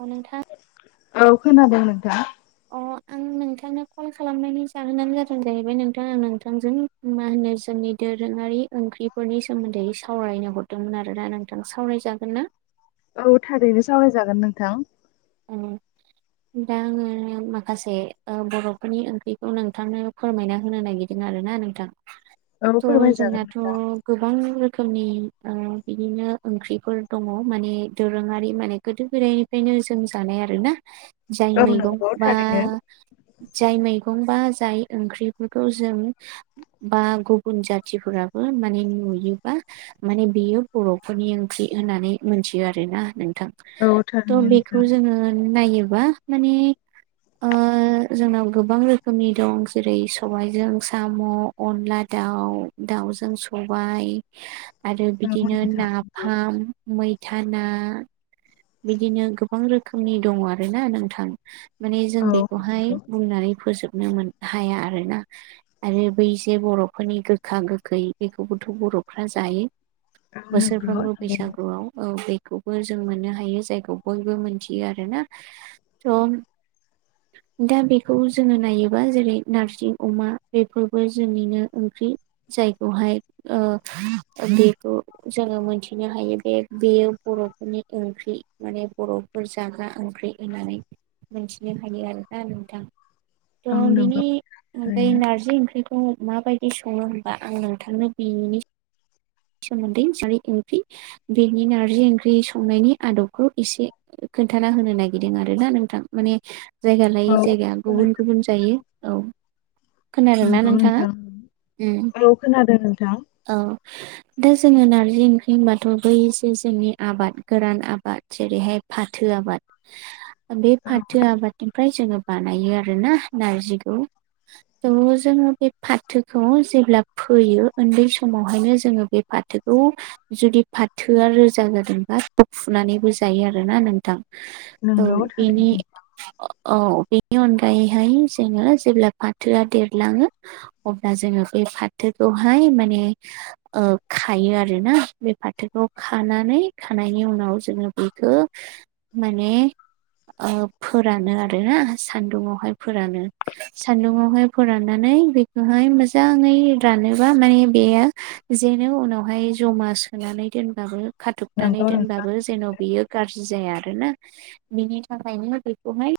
औ नोंथां। औ खोनादों नोंथां। अ' आं नोंथांनो कल खालामनायनि जाहोनानो जादों जाहैबाय नोंथा आं नोंथांजों मा होनो जोंनि दोरोङारि ओंख्रिफोरनि सोमोन्दै सावरायनो हरदोंमोन आरोना नोंथां। सावरायजागोन ना? औ थारैनो सावरायजागोन नोंथां। औ दा आङो माखासे ओ बर'फोरनि ओंख्रिखौ नोंथांनो फोरमायना होनो नागि आरोना नोंथां। औ थ' फोरमायजागोन जोंनाथ' नोंथां। गोबां रोखोमनि ओ बिदिनो ओंख्रिफोर दङ माने दोरोङारि माने गोदो गोदायनिफ्रायनो जोम जानाय आरोना जाय औ मैगं नंगौ बा थारैनो जाय मैगं बा जाय ओंख्रिफोरखौ जों बा गुबुन जाथिफोराबो माने नुयोबा माने बेयो बर'फोरनि ओंख्रि होननानै मोनथियो आरोना नोंथां। औ थारैनो नोंथां। ओ नायोबा माने ओ जोंनाव गोबां रोखोमनि दं। जेरै सबायजों साम' अनला दाउ, दाउजों सबाय [inaudible] आरो नंगौ बिदिनो नोंथां नंगौ। नाफाम, मैथा ना बिदिनो गोबां रोखोमनि दङ आरो ना नोंथां। माने जों औ बेखौहाय नंगौ बुंनानै फोजोबनो मोन हाया आरो ना। आरो बै जे बर'फोरनि गोखा गोखै बेखौबोथ' बर'फ्रा जायो। औ नंगौ बोसोरफ्रोमबो थारैनो बैसागुआव औ बेखौबो जों मोननो हायो जायखौ बयबो मिथियो आरो ना। थ' [inaudible] दा बेखौ जोङो नायोबा जेरै नारजि, अमा बेफोरबो जोंनिनो ओंख्रि। जायखौहाय ओ बेखौ जोङो मोनथिनो हायो। बे बेयो बर'फोरनि ओंख ख्रि माने बर'फोर जाग्रा ओंख्रि होननानै मोनथिनो हायो आरोना नोंथां। औ थ' बिनि नंगौ अनगायै थारैनो नारजि ओंख्रि खौ मा बायदि सङो होमबा? आं नोंथांनो बेनि सोमोन्दै सारि ओंख्रि बेनि नारजि ओंख्रि संनायनि आदबखौ एसे ओ खोन्थाना होनो नागिरदों आरो ना नोंथां। माने जायगा औ लायै जायगा गुबुन गुबुन जायो औ। खोनादों ना नंगौ नोंथाङा? नोंथां उम औ खोनादों नोंथां औ दा जोङो नार्जि ओंख्रि होनबाथ' बैसो जोंनि आबाद गोरान आबाद जेरैहाय फाथो आबाद। [inaudible] ओ बे औ फाथो आबादनिफ्राय जोङो बानायो आरो ना नारजिखौ। थ' जोङो बे फाथोखौ जेब्ला फोयो ओन्दै समावहायनो जोङो बे फाथोखौ जुदि फाथोआ रोजा जादोंबा थु फुनानैबो जायो आरोना नोंथां। थ' नंगौ बिनि थारैनो अ' औ बेनि अनगायैहाय जोङो जेब्ला फाथोआ देरलाङो अब्ला जोङो बे फाथोखौहाय माने ओ खायो आरो ना। बे फाथोखौ खानानै खानायनि उनाव जोङो बेखौ माने ओ फोरानो आरोना सान्दुंआवहाय फोरानो। सान्दुंआवहाय फोराननानै बेखौहाय मोजाङै रानोबा माने बेयो जेननो उनावहाय ज'मा सोनानै दोनबाबो खाथबनानै नंगौ नोंथां दोनबाबो जेन' बेयो गाज्रि जाया आरो ना। बिनि थाखायनो बेखौहाय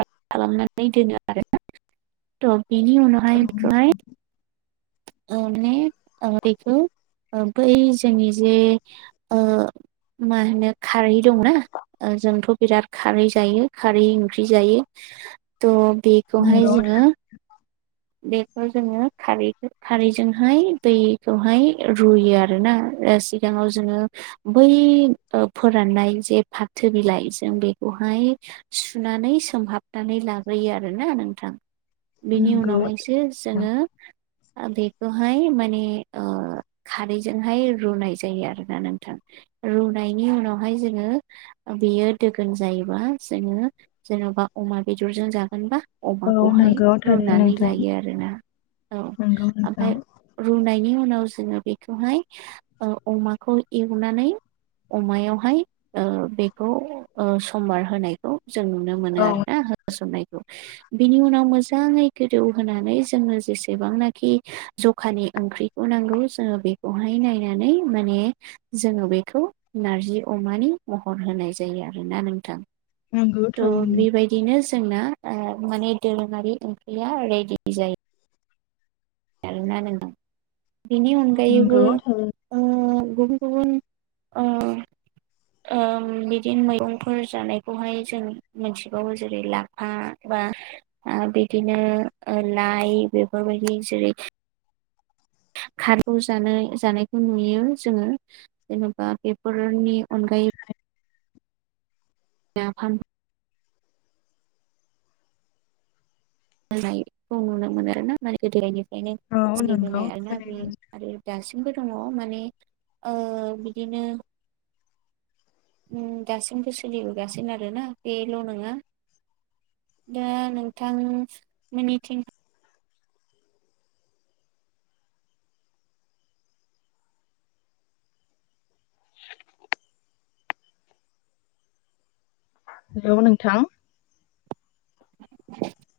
ओ खालामनानै दोनो आरो ना। थ' बेनि औ उनावहाय बेखौहाय नोंथां ओ माने बेखौ बै जोंनि जे ओ [inaudible] मा होनो खारै दंना जोंथ' बिराद खारै जायो खारै ओंख्रि जायो थ' बे खौहाय नंगौ जोङो थारैनो। बेखौ जोङो खारै खारैजोंहाय दैखौहाय रुयो आरो ना सिगाङाव जोङो बै फोराननाय ओ जे फाथो बिलाइ जों बेखौहाय सुनानै सोमहाबनानै लाग्रोयो आरो ना नोंथां। बेनि नंगौ उनाव सो नोंथां। जोङो ओ बेखौहाय माने ओ खारैजोंहाय रुनाय जायो आरो ना नोंथां। रुनायनि उनावहाय जोङो ओ बेयो दोगोन जायोबा जोङो जेन'बा अमा बेदरजों जागोनबा औ अमाखौहाय नंगौ थारैनो रुनानै नोंथां लायो आरोना औ नंगौ नोंथां ओमफाय रुनायनि उनाव जोङो बेखौहाय ओ अमाखौ एवनानै अमायावहाय ओ बेखौ ओ समबार होनायखौ जों नु नुनो मोनो औ आरोना होसननायखौ बिनि उनाव मोजाङै गोदौ होनोनानै जोङो जेसेबांनाखि जखानि ओंख्रिखौ नांगौ जोङो बे बेखौहाय नायनानै माने जोङो बेखौ नारजि अमानि महर होनाय जायो आरोना नोंथां। नंगौ त' थारैनो बेबायदिनो जोंना ओ माने दोरोङारि ओंख्रिया रेडि जायो। [inaudible] बिनि अनगायैबो नंगौ थारैनो ओ गुबुन गुबुन ओ ओ बिदिनो मैगंफोर जानायखौहाय जों मिथिबावो जेरै ला फा बा बिदिनो लाइ बेफोरबायदि जेरै खारग' जानाय जानायखौ नुयो जोङो जेनेबा बेफोरनि अनगायै नाफाम होननायखौ नुनो मोनो आरोना माने गोदोनिफ्रायनो औ नंगौ सोलिबोनाय आरोना बे थारैनो। आरो दासिमबो दङ माने ओ बिदिनो दासिमबो सोलिबोगासिनो आरोना बेल' नङा दा नोंथां मोननिथिं [inaudible] हेल' नोंथां [inaudible]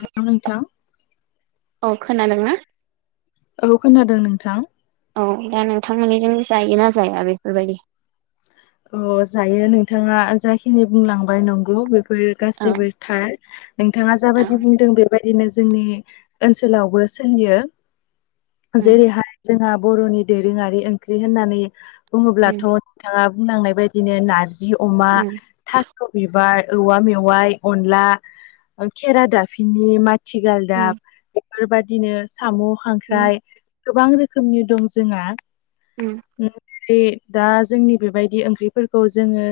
हेल' नोंथां औ खोनादोंना? औ खोनादों नोंथां। औ दा नोंथांमोननिजों जायोना जाया बेफोरबायदि? अ जायो नोंथाङा जाखिनि बुंलांबाय नंगौ बेफोर औ गासैबो थार नोंथाङा औ जाबायदि बुंदों बेबायदिनो जोंनि ओनसोलावबो सोलियो उम जेरैहाय जोंहा बर'नि दोरोङारि ओंख्रि होननानै बुङोब्लाथ' उम नोंथाङा बुंलांनाय बायदिनो नारजि अमा उम थास' बिबार औवा मेवाइ अनला खेरा दाफिनि मा ति गालदाब उम बेफोरबायदिनो साम' उम खांख्राइ गोबां रोखोमनि दं जोंहा उम बे दा जोंनि बेबायदि ओंख्रिफोरखौ जोङो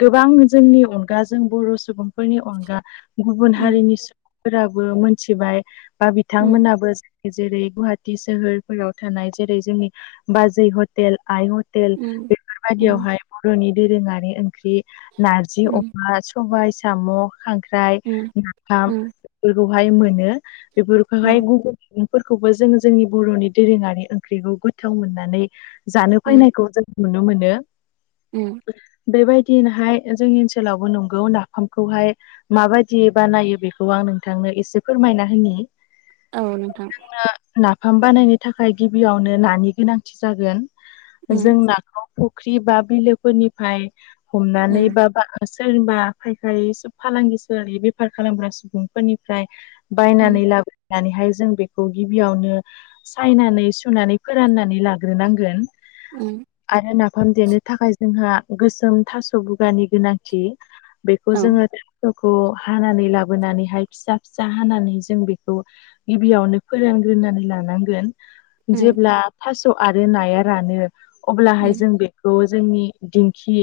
गोबां जोंनि अनगाजों बर' सुबुंफोरनि अनगा गुबुन उम हारिनि सुबुंफोराबो मोनथिबाय बा उम बिथांमोनाबो जेरै गुवाहाटी सोहोरफोराव थानाय जेरै जोंनि बाजै हटेल आइ हटेल उम उम बेफोरबायदियावहाय बर'नि दोरोङारि ओंख्रि नारजि अमा सबाय साम' खांख्राइ उम नाफाम उम बेफोरखौहाय मोनो बेफोरखौहाय गुबुन मैगंफोरखौबो जोङो जोंनि बर'नि दोरोङारि ओंख्रिखौ गोथाव मोननानै जानो उम उम फैनायखौ जों नुनो मोनो। उम बेबायदिनोहाय जोंनि ओनसोलावबो नंगौ नाफामखौहाय माबायदि बा नायो बेखौ आं नोंथांनो एसे फोरमायना होननि औ नोंथां नाफाम बानायनो थाखाय गिबियावनो नानि गोनांथि जागोन उम जोंना फुख्रि बा बिलोफोरनिफ्राय हमनानै उम बा सोरनिबा फायखारि सब फालांगि बेफार खालामग्रा सुबुंफोरनिफ्राय उम बायनानै लाबनानैहाय जों बेखौ गिबियावनो सायनानै सुनानै फोराननानै लाग्रोनांगोन ओम आरो नाफाम देनो थाखाय जोंहा गोसोम थास' बुगानि गोनांथि बेखौ औ जोङो थास'खौ हानानै लाबोनानैहाय फिसा फिसा हानानै जों बेखौ गिबियावनो फोरानग्रोनानै लानांगोन उम जेब्ला थास' आरो नाया रानो अब्लाहाय उम जों बेखौ जोंनि दिंखि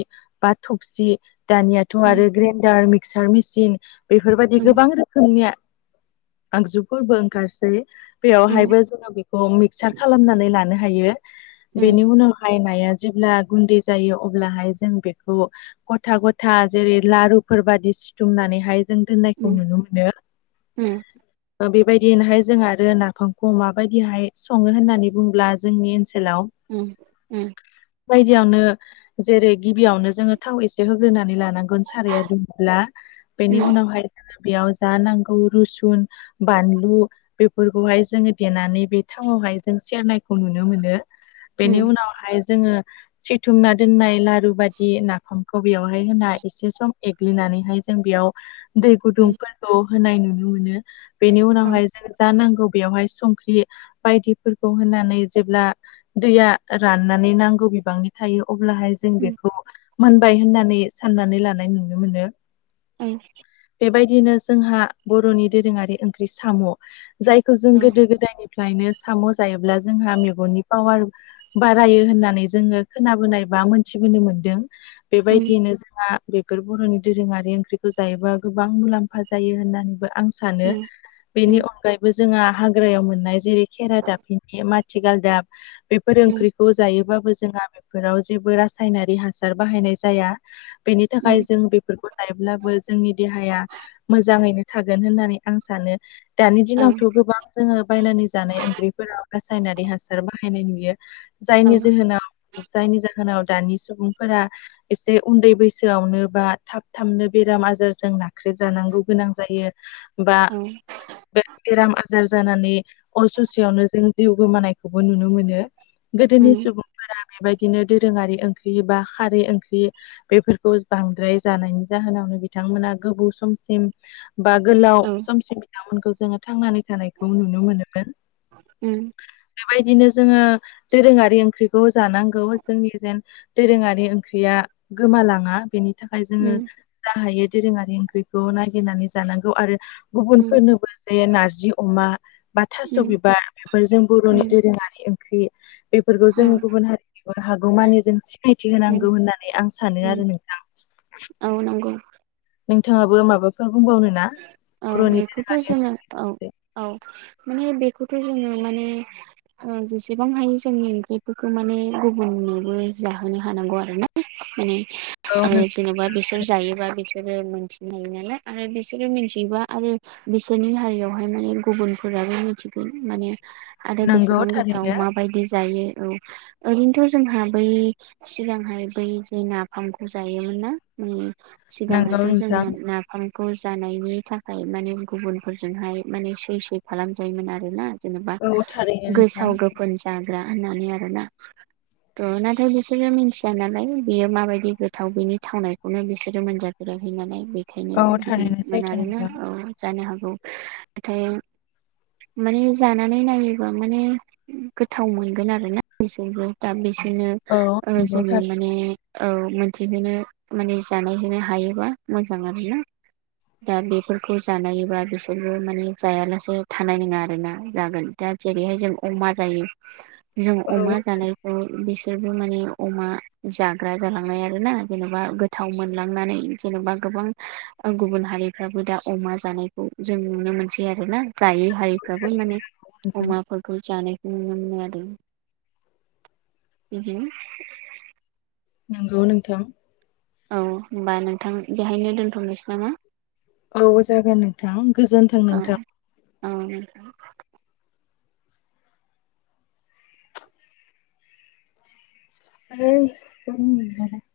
बा थबसि दानियाथ' उम आरो ग्रेन्डार मिक्सार मेसिन बेफोरबायदि उम गोबां रोखोमनि आगजुफोरबो ओंखारसै उम बेयावहायबो जोङो बेखौ मिक्सार खालामनानै लानो हायो बेनि उनाव बायनाया जेब्ला गुन्दै जायो अब्लाहाय जों बेखौ गथा गथा जेरै लारुफोर बादि सिथुमनानैहाय जों दोननायखौ उम नुनो मोनो उम ओ बेबायदिनोहाय जों आरो नाफामखौ माबायदिहाय सङो होननानै बुङोब्ला जोंनि ओनसोलाव ओम ओम बायदियावनो जेरै गिबियावनो जोङो थाव एसे होग्रोनानै लानांगोन साराया दुंब्ला बेनि उनावहाय जोङो बेयाव जा नांगौ रुसुन बानलु बेफोरखौहाय जोङो देनानै बे थावावहाय जों सेरनायखौ नुनो मोनो बेनि उम उम उनावहाय जोङो सिथुमना दोननाय लारु बायदि नाफाम खौ बेयावहाय होना एसे सम एग्लिनानैहाय जों बेयाव दै उम गुदुंफोरखौ होनाय नुनो मोनो बेनि औ उम औ उनावहाय जों जा नांगौ बेवहाय संख्रि बायदिफोरखौ होनानै जेब्ला दैया राननानै नांगौ बिबांनि थायो अब्लाहाय जों उम बेखौ मोनबाय होननानै साननानै लानाय नुनो मोनो [inaudible] बेबायदिनो जोंहा बर'नि दोरोङारि ओंख्रि साम' जायखौ जों गोदो गोदायनि फ्रायनो साम' जायोब्ला जोंहा मेगननि पावार बारायो होननानै जोङो खोनाबोनाय बा मोन्थिबोनो मोनदों बेबायदियैनो जोंहा बेफोर बर'नि दोरोङारि ओंख्रिखौ जायोबा गोबां मुलाम्फा जायो होननानैबो आं सानो सानो बेनि उम अनगायैबो जोंहा हाग्रायाव मोननाय जेरै खेरादाफिनि माथिगालदाब बेफोर उम ओंख्रिखौ जायोबाबो जोंहा बेफोराव जेबो रासायनारि हासार बाहायनाय जाया बेनि थाखाय उम जों बे बेफोरखौ जायोब्लाबो जोंनि देहाया मोजाङैनो थागोन होननानै आं सानो दानि औ दिनावथ' गोबां जोङो बायनानै जानाय ओंख्रिफोराव रासायनारि हासार बाहायनाय नुयो औ जायनि जोहोनाव जायनि जाहोनाव दानि सुबुंफोरा एसे उन्दै बैसोआवनो बा थाब थाबनो बेराम आजारजों नाख्रेबजानांगौ गोनां जायो बा औ बे बेराम आजार जानानै अरसेयावनो जों जिउ गोमानायखौबो नुनो मोनो। गोदोनि उम सुबुंफोरा बेबायदिनो दोरोङारि ओंख्रि बा खारै ओंख्रि बेफोरखौ बांद्राय जानायनि जाहोनावनो बिथांमोना गोबाव समसिम बा गोलाव औ समसिम बिथांमोनखौ जोङो थांनानै थानायखौ नुनो मोनोन उम बेबायदिनो जोङो दोरोङारि ओंख्रिखौ जानांगौ जोंनि जेन दोरोङारि ओंख्रिया गोमालाङा बेनि थाखाय जोङो उम जा हायो दोरोङारि ओंख्रिखौ नागिरनानै जानांगौ आरो उम गुबुनफोरनोबो जे नारजि अमा बा थास' उम बिबार बेफोरजों बर'नि उम दोरोङारि ओंख्रि बेफोरखौ औ जोङो गुबुन हारिनि हागौमानि जों सिनायथि उम होनांगौ होननानै आं सानो उम आरो नोंथां औ नंगौ नोंथाङाबो माबाफोर बुंबावनो ना बर'नि दोरोङारि औ-औ माने बेखौथ' जोङो माने ओ जेसेबां हायो जोंनि ओंख्रिफोरखौ माने गुबुननोबो जाहोनो हानांगौ आरो ना। माने ओ औ जेनेबा बिसोर जायोबा बिसोरो मोनथिनो हायो नालाय आरो बि बिसोरो मिथिबा आरो बिसोरनि हारियावहाय माने गुबुनफोराबो मिथिगोन माने आरो नंगौ बेसेबां गोथाव थारैनो माबायदि जायो औ ओरैनोथ' जोंहा बै सिगांहाय बै जे नाफामखौ जायोमोन ना नंगौ सिगांहायथ' नोंथां जोंना ना ओंखामखौ जानायनि थाखाय माने गुबुनफोरजोंहाय माने सै सै खालामजायोमोन आरो ना। जेनेबा औ थारैनो नोंथां गोसाव गोफोन जाग्रा होननानै आरोना थ' नाथाय बिसोरो मिथिया नालाय बियो माबायदि गोथाव बिनि थावनायखौनो बिसोरो मोनजा फेराखै नालाय बेखायनो औ बिदि थारैनो सैथो नोंथां। जानो हागौ नाथाय माने जानानै नायोबा माने गोथाव मोनगोन आरोना बिसोरबो दा बेसोरनो औ ओ नंगौ जोङो थार माने औ मोनथिहोनो माने जानाय होनोनो हायोबा मोजां आर ना दा बेफोरखौ जानायोबा बिसोरबो माने जायालासे थानाय नङा आरोना जागोन। दा जेरैहाय जों अमा जायो जों औ अमा जानाय बिसोरबो माने अमा जाग्रा जालांनाय आरो ना जेनेबा थाव मोनलांनानै जेनेबा गोबां गुबुन माहारिफ्राबो दा अमा जानायखौ जों नुनो मोनसै आरो ना जायो। हारिफ्राबो थारैनो माने नोंथां अमाखौ जानायखौ नुनो मोनो आरो बिदिनो नंगौ नोंथां। औ होनोमबा नोंथां बेहायनो दोनथ'नोसै नामा? औ जागोन नोंथां गोजोन्थों औ नोंथां। औ नोंथां। [unintelligible] [inaudible]